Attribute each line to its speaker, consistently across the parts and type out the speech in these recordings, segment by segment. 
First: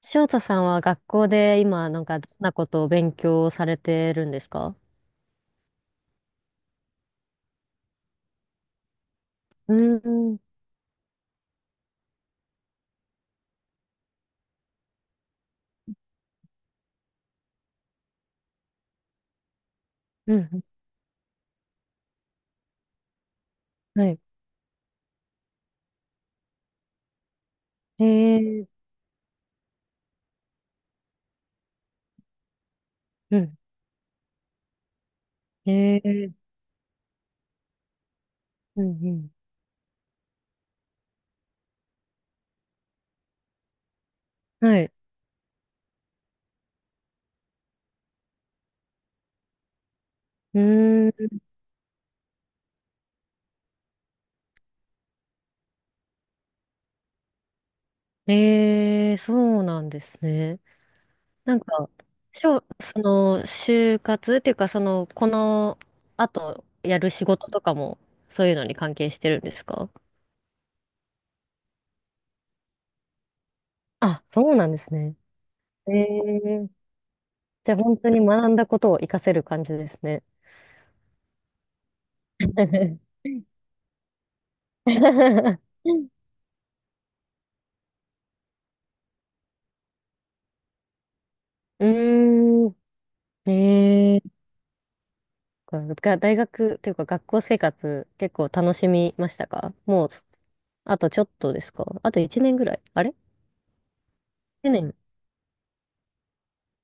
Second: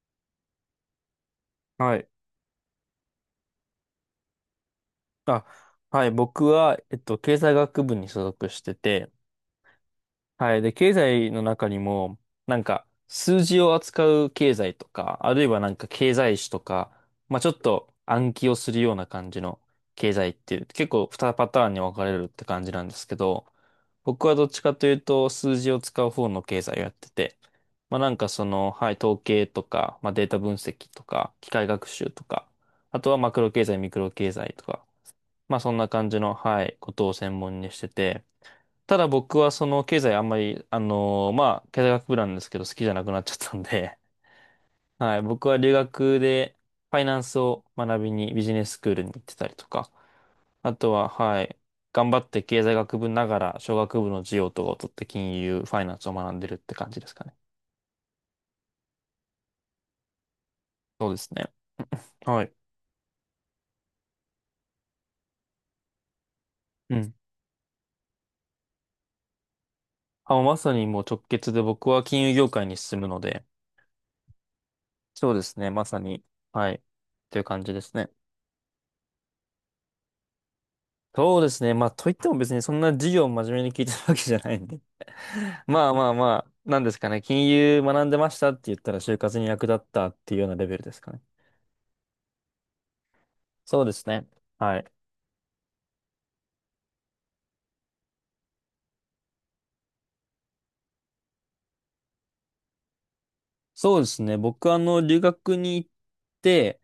Speaker 1: 翔太さんは学校で今、
Speaker 2: は
Speaker 1: なん
Speaker 2: い。
Speaker 1: か、どんなことを勉強されてるんですか？
Speaker 2: あ、はい。僕は、経済学部に所属してて、
Speaker 1: うーん。
Speaker 2: はい。で、経済の中にも、なんか、数字を扱う経済とか、あるいはなんか経済史とか、まあちょっと暗記をするような感じの経済っ
Speaker 1: う
Speaker 2: てい
Speaker 1: ん。
Speaker 2: う、結構2パターンに分かれるって感じなんですけど、
Speaker 1: はい。
Speaker 2: 僕はどっちかというと、数字を使う方の経済をやってて、まあ
Speaker 1: え
Speaker 2: なんかそ
Speaker 1: ー。
Speaker 2: の、はい、統計とか、まあデータ分析とか、機械学習とか、あとはマ
Speaker 1: う
Speaker 2: クロ
Speaker 1: ん。
Speaker 2: 経済、ミクロ経済とか、まあそんな
Speaker 1: え
Speaker 2: 感じ
Speaker 1: ー。
Speaker 2: の、はい、ことを専門にしてて、
Speaker 1: う
Speaker 2: た
Speaker 1: ん。
Speaker 2: だ
Speaker 1: う
Speaker 2: 僕はその経済あんまり、まあ経済学部なんですけど好きじゃなくなっちゃったんで、
Speaker 1: ん。はい。
Speaker 2: はい、僕は留学でファイナンスを学びにビジネススクールに行ってたりとか、
Speaker 1: う
Speaker 2: あとは、
Speaker 1: ー
Speaker 2: はい、頑張って経済学部ながら商学部の授業とかを取って金融、ファイナンスを学んでるって感じですかね。
Speaker 1: ん。えー、そうなんですね。
Speaker 2: そうですね。
Speaker 1: なんか、
Speaker 2: はい。
Speaker 1: その、就活っていうか、その、この後
Speaker 2: う
Speaker 1: やる
Speaker 2: ん。
Speaker 1: 仕事とかも、そういうのに関係してるんですか？
Speaker 2: あ、まさにもう直結で僕は金融業界に進むので、
Speaker 1: あ、そうなんですね。
Speaker 2: そうですね、ま
Speaker 1: え
Speaker 2: さに、
Speaker 1: ー、
Speaker 2: はい、という感
Speaker 1: じ
Speaker 2: じ
Speaker 1: ゃあ
Speaker 2: です
Speaker 1: 本
Speaker 2: ね。
Speaker 1: 当に学んだことを活かせる感じですね。
Speaker 2: そうですね。まあ、といっても別にそんな授 業を真面目に聞いてるわけじゃないんで。
Speaker 1: う
Speaker 2: まあまあまあ、なんですかね。金融学んでましたって言ったら就活に役立ったっていうようなレベルですかね。
Speaker 1: ー
Speaker 2: そうです
Speaker 1: ん。え
Speaker 2: ね。
Speaker 1: え
Speaker 2: はい。
Speaker 1: ー。が、大学というか学校生活結構楽しみましたか？もう、あとちょっとですか？あと1年ぐらいあれ？
Speaker 2: そうですね。僕、
Speaker 1: 1
Speaker 2: あ
Speaker 1: 年。
Speaker 2: の、留学に行って、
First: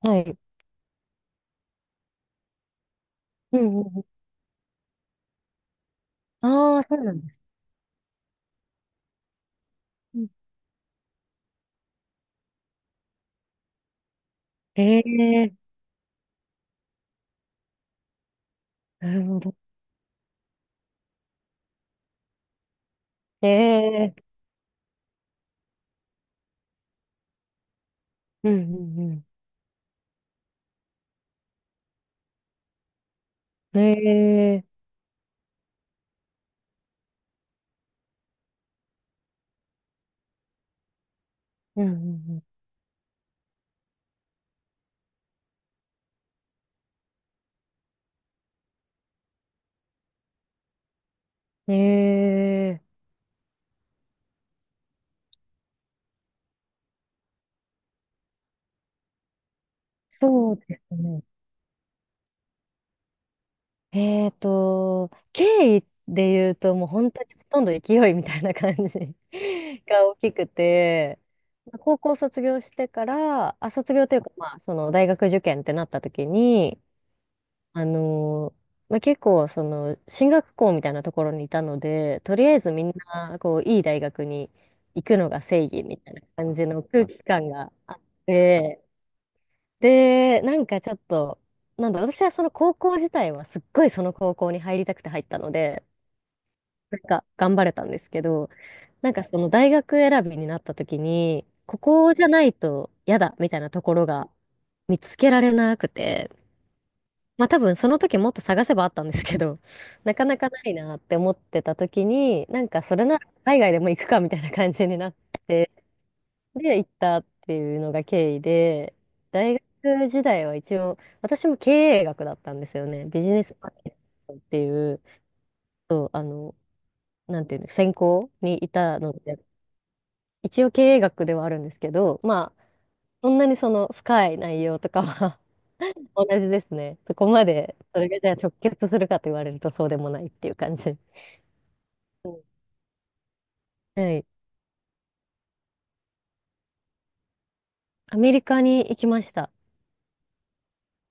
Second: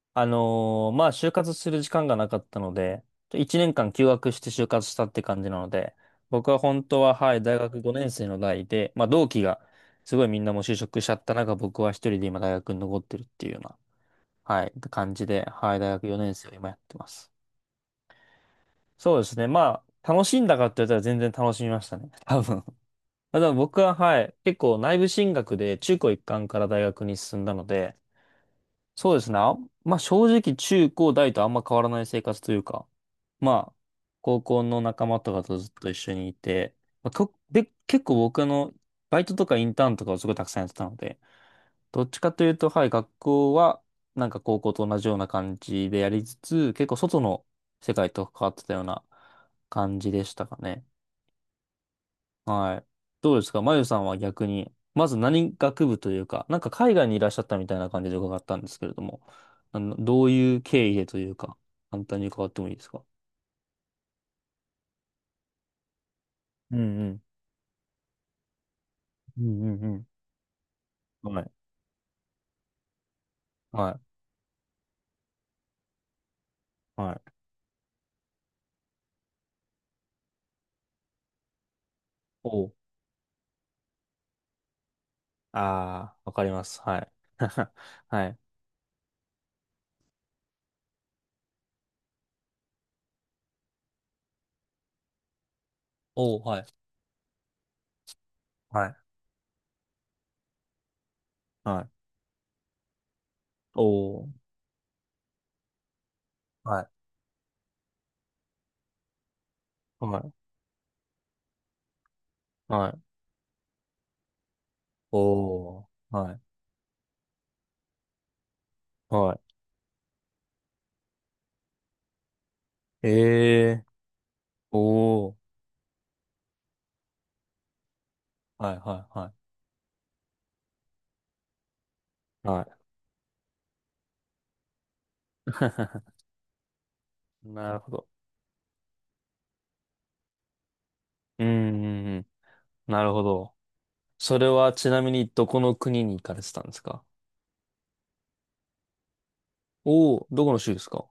Speaker 1: はい。
Speaker 2: まあ、就活する時間がなかったので、1
Speaker 1: う
Speaker 2: 年
Speaker 1: んうん
Speaker 2: 間
Speaker 1: う
Speaker 2: 休
Speaker 1: ん。
Speaker 2: 学して就活したって感じなので、僕は
Speaker 1: あ
Speaker 2: 本
Speaker 1: あ、そ
Speaker 2: 当
Speaker 1: うな
Speaker 2: は、
Speaker 1: んで
Speaker 2: はい、
Speaker 1: す。
Speaker 2: 大学5年生の代で、まあ、同期が、す
Speaker 1: う
Speaker 2: ごい
Speaker 1: ん。
Speaker 2: みんなもう就職しちゃった中、僕は一人で今大学に残ってるっていうようなはい、って
Speaker 1: え
Speaker 2: 感じで、
Speaker 1: え
Speaker 2: はい、大学4年生を今やってます。
Speaker 1: ー。な
Speaker 2: そうで
Speaker 1: る
Speaker 2: す
Speaker 1: ほ
Speaker 2: ね。
Speaker 1: ど。
Speaker 2: まあ、楽しんだかって言ったら全然楽しみましたね。多分。た
Speaker 1: え
Speaker 2: だ僕は、
Speaker 1: え
Speaker 2: は
Speaker 1: ー。
Speaker 2: い、結構内部進学で中高一貫から大学に進んだので、
Speaker 1: うん
Speaker 2: そ
Speaker 1: う
Speaker 2: うで
Speaker 1: ん
Speaker 2: すね。あんまあ正直中高大とあんま変わらない生活というか、まあ、
Speaker 1: うん。
Speaker 2: 高
Speaker 1: え
Speaker 2: 校
Speaker 1: えー。
Speaker 2: の仲間とかとずっと一緒にいて、まあ、とで、結構僕あの、バイトとかインターンとかをすごいたくさんやってたので、
Speaker 1: うん
Speaker 2: どっちか
Speaker 1: う
Speaker 2: という
Speaker 1: ん
Speaker 2: と、はい、学校は、なんか高校と同じような感じでやりつつ、結構外の世界と関わってたような感じでしたかね。
Speaker 1: う
Speaker 2: は
Speaker 1: ん。え
Speaker 2: い。
Speaker 1: え
Speaker 2: どうですか、まゆさんは逆に、まず何学部というか、なんか海外にいらっしゃったみたいな感じで伺ったんですけれども、
Speaker 1: ー。
Speaker 2: どう
Speaker 1: そ
Speaker 2: い
Speaker 1: う
Speaker 2: う
Speaker 1: で
Speaker 2: 経緯
Speaker 1: す
Speaker 2: でと
Speaker 1: ね。
Speaker 2: いうか、簡単に伺ってもいいですか？
Speaker 1: 経緯で言うと、
Speaker 2: うん
Speaker 1: もう
Speaker 2: う
Speaker 1: 本
Speaker 2: ん。
Speaker 1: 当にほとんど勢いみたいな感じ
Speaker 2: うん うん
Speaker 1: が大きくて、
Speaker 2: うん。はい。
Speaker 1: まあ高校卒業してから、あ、
Speaker 2: は
Speaker 1: 卒
Speaker 2: い。
Speaker 1: 業というか、まあ、その大学受験ってなった時に、
Speaker 2: はい。
Speaker 1: あのーまあ、結構、その、進学校みたいなところにいたので、とりあえ
Speaker 2: おう。
Speaker 1: ずみんな、こう、いい大学に行くのが正義みた
Speaker 2: あ
Speaker 1: い
Speaker 2: あ、
Speaker 1: な
Speaker 2: わかり
Speaker 1: 感
Speaker 2: ま
Speaker 1: じ
Speaker 2: す。
Speaker 1: の
Speaker 2: は
Speaker 1: 空
Speaker 2: い。
Speaker 1: 気感が あっ
Speaker 2: はい。
Speaker 1: て、で、なんかちょっと、なんだ、私はその高校自体はすっごいその高校に入りたくて入ったので、
Speaker 2: おう、はい。
Speaker 1: なんか頑張れたんですけど、
Speaker 2: はい。
Speaker 1: なんかその大学選びになった時に、こ
Speaker 2: はい。
Speaker 1: こじゃないと嫌だみたいなところ
Speaker 2: おう。
Speaker 1: が見つけられなくて、
Speaker 2: はい。
Speaker 1: まあ多分その時もっと探せばあったんですけど、な
Speaker 2: は
Speaker 1: か
Speaker 2: い。
Speaker 1: なかないなって思ってた時に、なんか
Speaker 2: は
Speaker 1: そ
Speaker 2: い。
Speaker 1: れなら海外でも行くかみたいな感じになっ
Speaker 2: おー。はい。
Speaker 1: で、行ったっていうのが経緯で、
Speaker 2: は
Speaker 1: 大学時代は一応、私も経営学だったんですよね。
Speaker 2: い。
Speaker 1: ビジネスマー
Speaker 2: えー。
Speaker 1: ケットっていう、
Speaker 2: おー。
Speaker 1: そう、あの、なんていうの、専攻にい
Speaker 2: はい、
Speaker 1: た
Speaker 2: は
Speaker 1: の
Speaker 2: い、は
Speaker 1: で、一応経営学ではあるんですけど、
Speaker 2: い。
Speaker 1: ま
Speaker 2: は
Speaker 1: あ、
Speaker 2: い。
Speaker 1: そんなにその深い内容とかは 同じですね。そこ ま
Speaker 2: な
Speaker 1: で、
Speaker 2: るほ
Speaker 1: そ
Speaker 2: ど。
Speaker 1: れがじゃあ直結するかと言われるとそうでもないっていう感じ。
Speaker 2: うん、うんうん。
Speaker 1: うん。
Speaker 2: なるほど。
Speaker 1: はい。
Speaker 2: それはちなみにどこの国に行かれてたんですか？
Speaker 1: アメリカに行きました。
Speaker 2: おー、どこの州ですか？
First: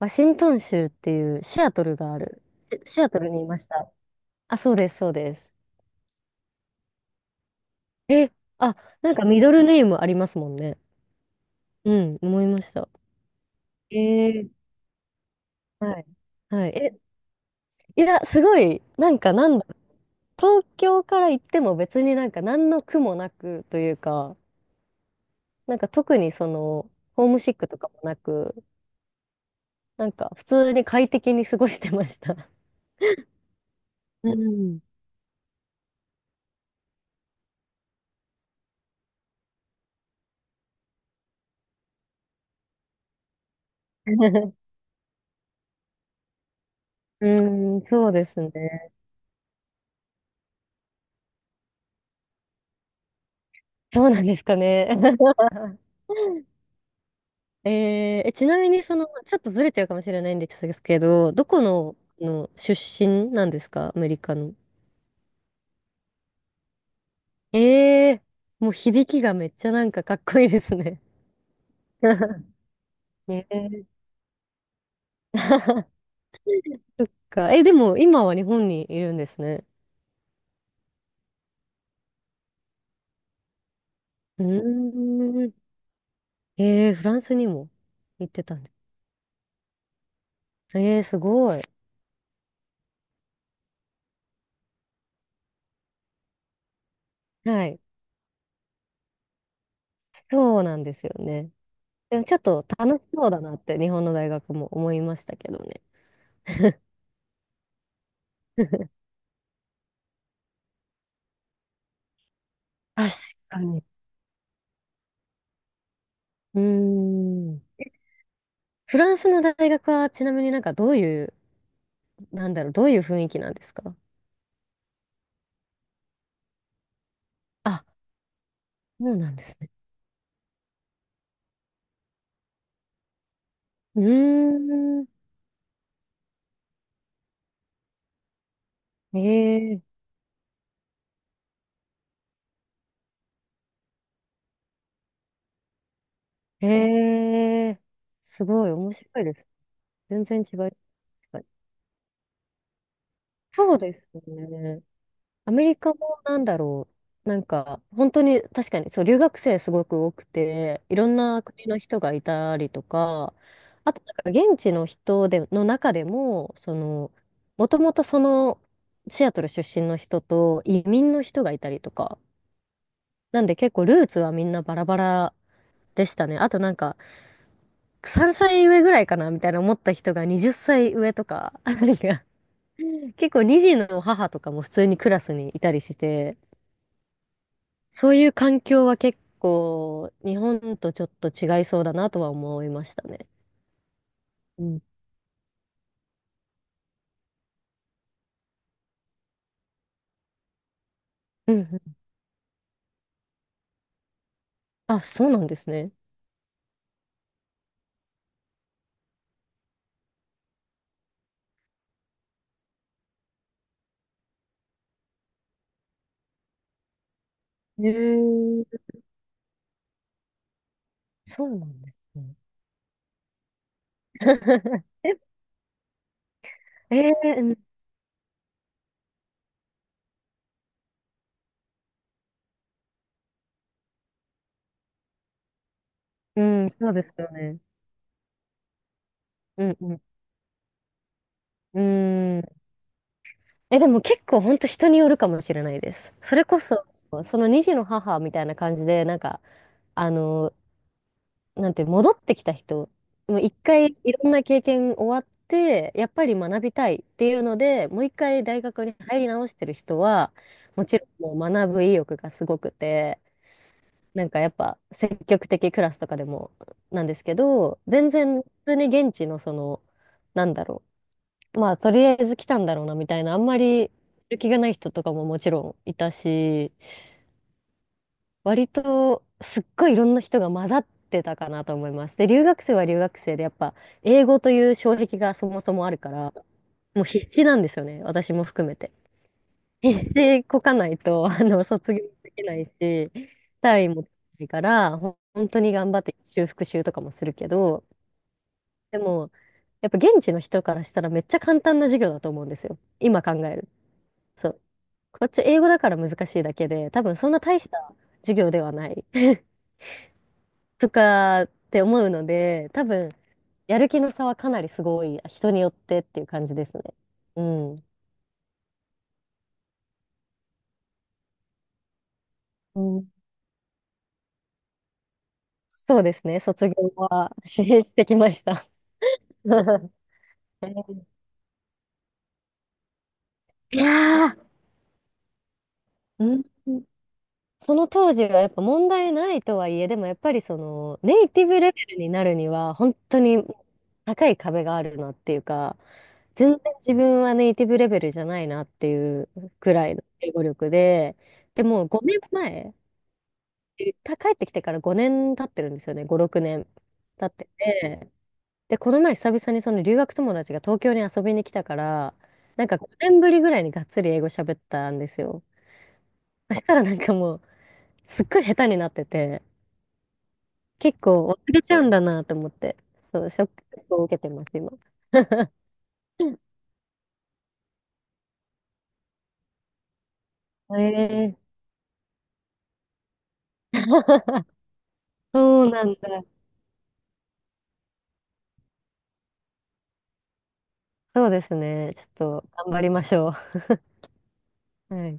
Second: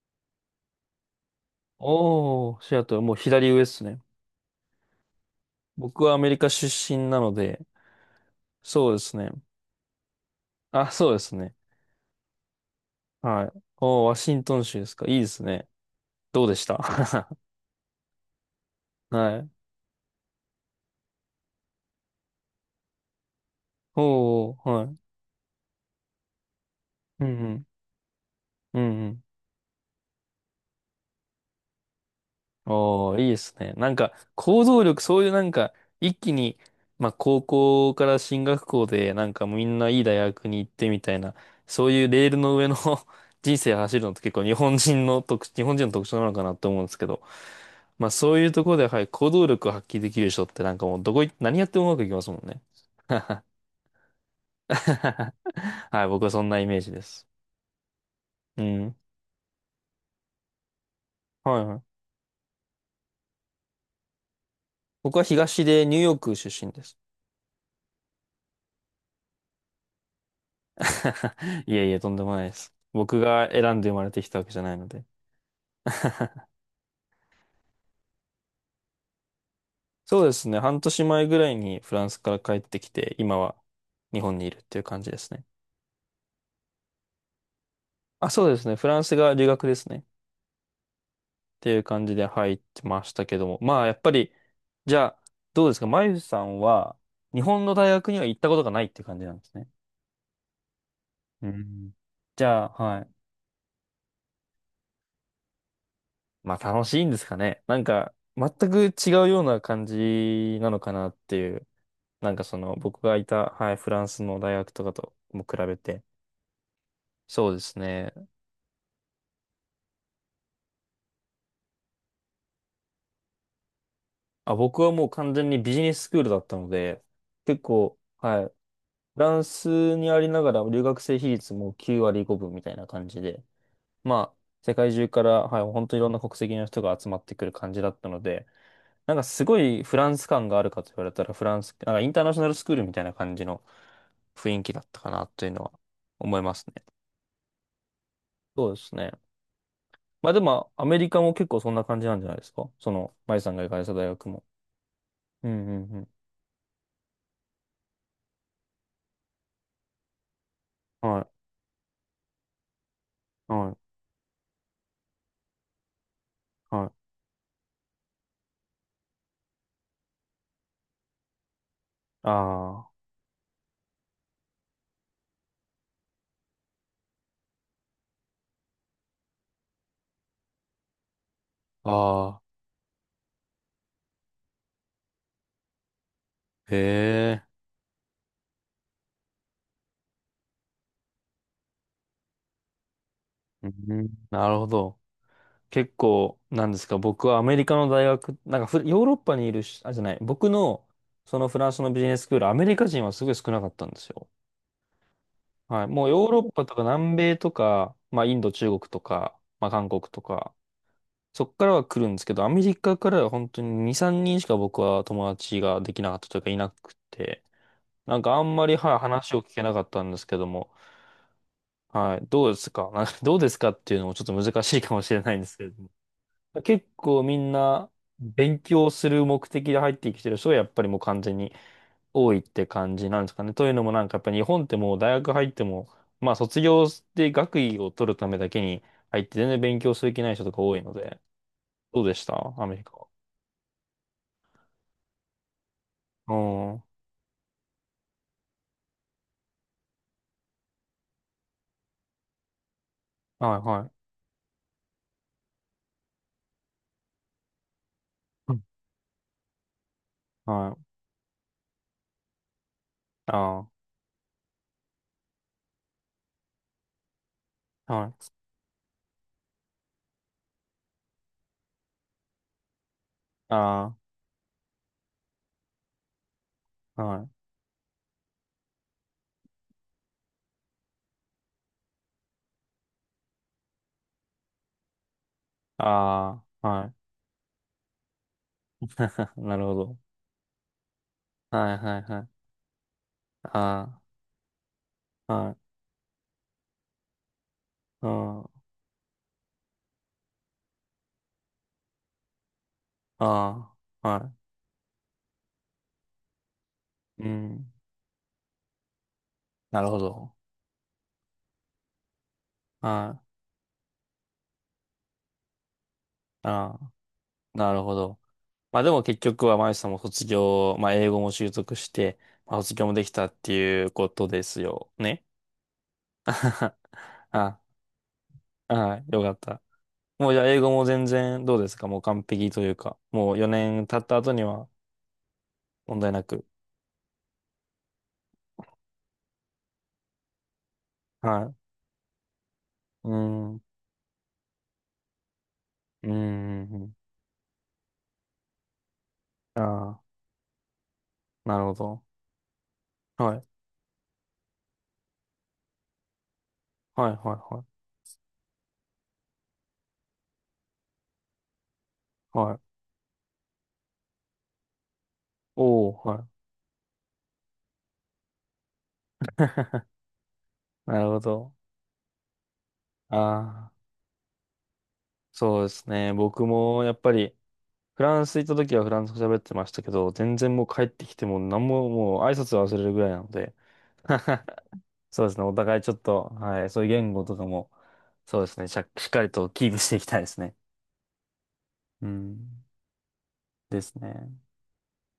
Speaker 1: ワシントン州っていうシアトルがある。
Speaker 2: おー、シア
Speaker 1: シ
Speaker 2: ト
Speaker 1: シ
Speaker 2: ル、
Speaker 1: ア
Speaker 2: もう
Speaker 1: トルにい
Speaker 2: 左
Speaker 1: ま
Speaker 2: 上で
Speaker 1: し
Speaker 2: す
Speaker 1: た。
Speaker 2: ね。
Speaker 1: あ、そうです、そうです。
Speaker 2: 僕はアメリカ出身なので、
Speaker 1: え、あ、
Speaker 2: そうで
Speaker 1: なん
Speaker 2: す
Speaker 1: か
Speaker 2: ね。
Speaker 1: ミドルネームありますもんね。
Speaker 2: あ、そうですね。
Speaker 1: うん、思いました。
Speaker 2: はい。
Speaker 1: え
Speaker 2: おー、ワシン
Speaker 1: ー。
Speaker 2: トン州ですか、いいですね。
Speaker 1: はい。
Speaker 2: どうでし
Speaker 1: はい。
Speaker 2: た？
Speaker 1: え、いや、すごい、なんか
Speaker 2: は
Speaker 1: な
Speaker 2: い。
Speaker 1: んだ、東京から行っても別になんか何の苦もなくというか、
Speaker 2: おー、はい。
Speaker 1: なんか特にその、
Speaker 2: う
Speaker 1: ホ
Speaker 2: ん
Speaker 1: ー
Speaker 2: う
Speaker 1: ムシッ
Speaker 2: ん。
Speaker 1: クとかもなく、
Speaker 2: うんうん。
Speaker 1: なんか普通に快適に過ごしてました。
Speaker 2: おー、いいですね。なんか、
Speaker 1: う
Speaker 2: 行
Speaker 1: ん。
Speaker 2: 動力、そういうなんか、一気に、まあ、高校から進学校で、なんかもうみんないい大学に行ってみたいな、そういうレールの上の 人生走るのって結構日本人の特徴なのかなって思うんですけど、
Speaker 1: うーん、
Speaker 2: ま
Speaker 1: そ
Speaker 2: あ、
Speaker 1: うで
Speaker 2: そう
Speaker 1: す
Speaker 2: いうところで、
Speaker 1: ね。
Speaker 2: はい、行動力を発揮できる人ってなんかもうどこい、何やってもうまくいきますもんね。
Speaker 1: そうなんですかね。
Speaker 2: はい、僕はそんなイメージです。
Speaker 1: えー、え、ちな
Speaker 2: う
Speaker 1: みに
Speaker 2: ん。
Speaker 1: その、ちょっとずれちゃうかもしれないんですけど、ど
Speaker 2: は
Speaker 1: こ
Speaker 2: いはい。
Speaker 1: の、あの出身なんですか？アメリカの。
Speaker 2: 僕はニューヨーク出身です。
Speaker 1: ええ、もう響きがめっちゃなんかかっこいいですね。
Speaker 2: いえいえ、とんでもない です。僕
Speaker 1: ね
Speaker 2: が選ん
Speaker 1: え。
Speaker 2: で生まれてきたわけじゃないので。
Speaker 1: そっか。え、でも今は日本にいるんですね。
Speaker 2: そうですね。半年前ぐらいにフランスから帰ってきて、今は日本
Speaker 1: う
Speaker 2: に
Speaker 1: ー
Speaker 2: いるっていう感じですね。
Speaker 1: ん。えー、フランスにも行
Speaker 2: あ、
Speaker 1: って
Speaker 2: そう
Speaker 1: た
Speaker 2: で
Speaker 1: ん
Speaker 2: す
Speaker 1: で
Speaker 2: ね。フランスが留学ですね。っ
Speaker 1: す。えー、すごい。
Speaker 2: ていう感じで入ってましたけども。まあ、やっぱり、じゃあ、どうですか、まゆさんは、日本
Speaker 1: は
Speaker 2: の
Speaker 1: い。
Speaker 2: 大学には行ったことがないっていう感じなんですね。
Speaker 1: そうなんですよ
Speaker 2: う
Speaker 1: ね。
Speaker 2: ん。
Speaker 1: でもちょっ
Speaker 2: じ
Speaker 1: と
Speaker 2: ゃあ、
Speaker 1: 楽
Speaker 2: は
Speaker 1: し
Speaker 2: い。
Speaker 1: そうだなって日本の大学も思いましたけどね。
Speaker 2: まあ、楽しいんですかね。なんか、全く 違うような感じなのかなっていう。なんかその、僕
Speaker 1: 確
Speaker 2: がいた、
Speaker 1: か
Speaker 2: はい、
Speaker 1: に。
Speaker 2: フランスの大学とかとも比べて。
Speaker 1: うー
Speaker 2: そうで
Speaker 1: ん。
Speaker 2: すね。
Speaker 1: フランスの大学はちなみになんかどういう、なんだろう、どういう雰囲気なんですか？
Speaker 2: あ、僕はもう完全にビジネススクールだったので、結
Speaker 1: あ、
Speaker 2: 構、はい、フ
Speaker 1: そうなん
Speaker 2: ラ
Speaker 1: で
Speaker 2: ン
Speaker 1: すね。
Speaker 2: スにありながら留学生比率も9割5分みたいな感じで、
Speaker 1: う
Speaker 2: まあ、世界
Speaker 1: ー
Speaker 2: 中
Speaker 1: ん。
Speaker 2: から、はい、本当いろんな国籍の人が集まってくる感じだったので、なん
Speaker 1: え
Speaker 2: かすごい
Speaker 1: え、
Speaker 2: フランス感があるかと言われたら、フランス、なんかインターナショナルスクールみたいな感じの雰囲気だったかなというのは思いますね。
Speaker 1: ええ、すご
Speaker 2: そ
Speaker 1: い
Speaker 2: うで
Speaker 1: 面
Speaker 2: すね。
Speaker 1: 白いです。全
Speaker 2: まあで
Speaker 1: 然違
Speaker 2: も、ア
Speaker 1: い。
Speaker 2: メリカも結構そんな感じなんじゃないですか、その、マイさんが行
Speaker 1: そ
Speaker 2: か
Speaker 1: う
Speaker 2: れた
Speaker 1: で
Speaker 2: 大
Speaker 1: す
Speaker 2: 学も。
Speaker 1: ね。
Speaker 2: う
Speaker 1: アメリ
Speaker 2: ん
Speaker 1: カ
Speaker 2: うん
Speaker 1: もなんだろう。なんか、本当に確かに、そう、留学生すごく多くて、い
Speaker 2: う
Speaker 1: ろ
Speaker 2: ん。
Speaker 1: ん
Speaker 2: はい、
Speaker 1: な国の人がいたりとか、
Speaker 2: はい、
Speaker 1: あと、なんか現地の人で、の中でも、そ
Speaker 2: はい。
Speaker 1: の、もともとその、シアトル出身の人と移民の人がいたりとか、
Speaker 2: あ
Speaker 1: なんで結構ルーツはみんなバラバラでしたね。あとなんか、3歳上ぐらいかなみたいな思った人が20歳上とか、な
Speaker 2: あ
Speaker 1: んか
Speaker 2: ああ、
Speaker 1: 結構2児の母とかも普通にクラスにいたりして、
Speaker 2: へえ、
Speaker 1: そういう環境は結構日本とちょっと違いそうだなとは思いましたね。
Speaker 2: あ。うん、なる
Speaker 1: う
Speaker 2: ほ
Speaker 1: ん。
Speaker 2: ど。結構、なんですか、僕はアメリカの大学、なんかフヨーロッパにいるし、あ、じゃない、僕の、その
Speaker 1: うん
Speaker 2: フ
Speaker 1: う
Speaker 2: ランスの
Speaker 1: ん。
Speaker 2: ビジネススクール、アメリカ人はすごい少なかったんですよ。
Speaker 1: あ、そうなんです
Speaker 2: はい。
Speaker 1: ね。
Speaker 2: もうヨーロッパとか南米とか、まあインド、中国とか、まあ韓国とか、そっからは来るんですけど、アメリカからは本当に2、3人しか僕は友達ができなかったというかいなくて、
Speaker 1: へ
Speaker 2: なんかあんまり、
Speaker 1: え。
Speaker 2: はい、話を聞けなかったんですけども、
Speaker 1: そうなんで
Speaker 2: は
Speaker 1: す
Speaker 2: い、
Speaker 1: ね。
Speaker 2: どうですか？ なんかどうですかっていうのもちょっと難しいかも しれないんですけれども。結
Speaker 1: え
Speaker 2: 構
Speaker 1: え、
Speaker 2: み
Speaker 1: う
Speaker 2: ん
Speaker 1: ん。
Speaker 2: な勉強する目的で入ってきてる人がやっぱりもう完全に多いって感じなんですかね。というのもなんかやっぱ日本ってもう大学入っても、まあ
Speaker 1: う
Speaker 2: 卒
Speaker 1: ん、
Speaker 2: 業
Speaker 1: そうですよ
Speaker 2: で学
Speaker 1: ね。
Speaker 2: 位を取るためだけに入って全然
Speaker 1: うん、
Speaker 2: 勉
Speaker 1: う
Speaker 2: 強
Speaker 1: ん、
Speaker 2: する気ない人とか多いので、
Speaker 1: う
Speaker 2: どうでし
Speaker 1: ー
Speaker 2: た
Speaker 1: ん。
Speaker 2: アメリカは？
Speaker 1: え、でも結構本当人によるかもしれないです。
Speaker 2: お
Speaker 1: それこ
Speaker 2: ー、
Speaker 1: そ、その2児の母みたいな感じで、なんか、あの、なんて戻ってきた人、もう一
Speaker 2: はいは
Speaker 1: 回いろんな経験終わって、やっぱり学びたいっていうので、もう一回
Speaker 2: い。うん、
Speaker 1: 大学に入り直してる人は、
Speaker 2: はい。
Speaker 1: もちろんもう学ぶ意欲がすごくて、
Speaker 2: あ
Speaker 1: なんかやっぱ積極的クラスとかでもなんですけど、
Speaker 2: あ、は
Speaker 1: 全
Speaker 2: い。
Speaker 1: 然普通に現地のその、なんだろう、まあとりあえず来たんだろうなみたいな、あんまりや
Speaker 2: あ
Speaker 1: る気がない人とかももちろんいたし、
Speaker 2: あ、はい。
Speaker 1: 割とすっごいいろんな人が混ざってたかなと思います。で、留学生は留学生で、やっぱ英語という障壁がそもそもあるから、
Speaker 2: ああ、はい。
Speaker 1: もう必死なんですよね、私も含めて。
Speaker 2: なるほど。
Speaker 1: 必死でこかないと、あの、
Speaker 2: はい
Speaker 1: 卒
Speaker 2: は
Speaker 1: 業
Speaker 2: いは
Speaker 1: で
Speaker 2: い。
Speaker 1: きないし、単位
Speaker 2: あ
Speaker 1: も取れないから、ほん
Speaker 2: あ、
Speaker 1: 本
Speaker 2: は
Speaker 1: 当
Speaker 2: い。
Speaker 1: に頑張って修復習とかもするけど、
Speaker 2: うん、あ
Speaker 1: でも、やっぱ現地の人からしたらめっちゃ簡単な授業だと思うんですよ。今考える。
Speaker 2: あ、は
Speaker 1: そう。こっち英語だから難しいだけで、多分
Speaker 2: い。う
Speaker 1: そんな大し
Speaker 2: ん。
Speaker 1: た授業ではない。
Speaker 2: なるほど。
Speaker 1: とかって思うので、多
Speaker 2: は
Speaker 1: 分、
Speaker 2: い。
Speaker 1: やる気の差はかなりすごい、人によってっていう感じです
Speaker 2: あ
Speaker 1: ね。
Speaker 2: あ、
Speaker 1: う
Speaker 2: なる
Speaker 1: ん。
Speaker 2: ほど。まあでも結局は、まゆさんも卒業、まあ英語も習得して、まあ卒
Speaker 1: う
Speaker 2: 業もで
Speaker 1: ん。
Speaker 2: きたっていうことですよね。
Speaker 1: そうですね、卒業 は
Speaker 2: あ、
Speaker 1: 支援してきました。
Speaker 2: はい。よかった。もうじゃあ英語も全然どうですか？もう完璧というか、もう
Speaker 1: い
Speaker 2: 4年経った
Speaker 1: や
Speaker 2: 後
Speaker 1: ー、
Speaker 2: には、問題な
Speaker 1: うん、
Speaker 2: く。
Speaker 1: その当時はやっぱ問題ないとはいえ、でもやっぱりそのネイ
Speaker 2: は
Speaker 1: ティ
Speaker 2: い。
Speaker 1: ブレベルになるには本
Speaker 2: う
Speaker 1: 当に
Speaker 2: ーん。
Speaker 1: 高い壁があるなっていうか、
Speaker 2: うー
Speaker 1: 全然
Speaker 2: ん。
Speaker 1: 自分はネイティブレベルじゃないなっていうくらい
Speaker 2: あ
Speaker 1: の英語力で、
Speaker 2: あ、な
Speaker 1: で
Speaker 2: るほ
Speaker 1: もう
Speaker 2: ど。
Speaker 1: 5年前
Speaker 2: はい。
Speaker 1: えた帰ってきてから5年経ってるんですよね、5、6年
Speaker 2: はい、はい、
Speaker 1: 経って
Speaker 2: は
Speaker 1: て、で、この前久々にその留学友達が東京に遊びに来たから、
Speaker 2: い。は
Speaker 1: なん
Speaker 2: い。
Speaker 1: か5年ぶりぐらいにがっつり英語喋ったんですよ。
Speaker 2: おー、はい。
Speaker 1: そしたらなんかもう、すっごい下手になってて、
Speaker 2: な
Speaker 1: 結
Speaker 2: るほ
Speaker 1: 構忘
Speaker 2: ど。
Speaker 1: れちゃうんだなと思って、そう、ショッ
Speaker 2: ああ、
Speaker 1: クを受けてます、今。
Speaker 2: そうですね。僕もやっぱり、フランス行った時はフランス語喋ってましたけど、全然もう
Speaker 1: え
Speaker 2: 帰ってきて
Speaker 1: ー、
Speaker 2: も何ももう挨拶忘れるぐらいなので、そうで すね。お
Speaker 1: そう
Speaker 2: 互い
Speaker 1: な
Speaker 2: ちょ
Speaker 1: ん
Speaker 2: っ
Speaker 1: だ。
Speaker 2: と、はい。そういう言語とかも、そうですね。しっかりとキープしていきたいですね。
Speaker 1: そうですね。ちょ
Speaker 2: う
Speaker 1: っと
Speaker 2: ん。
Speaker 1: 頑張りましょ
Speaker 2: ですね。
Speaker 1: う。はい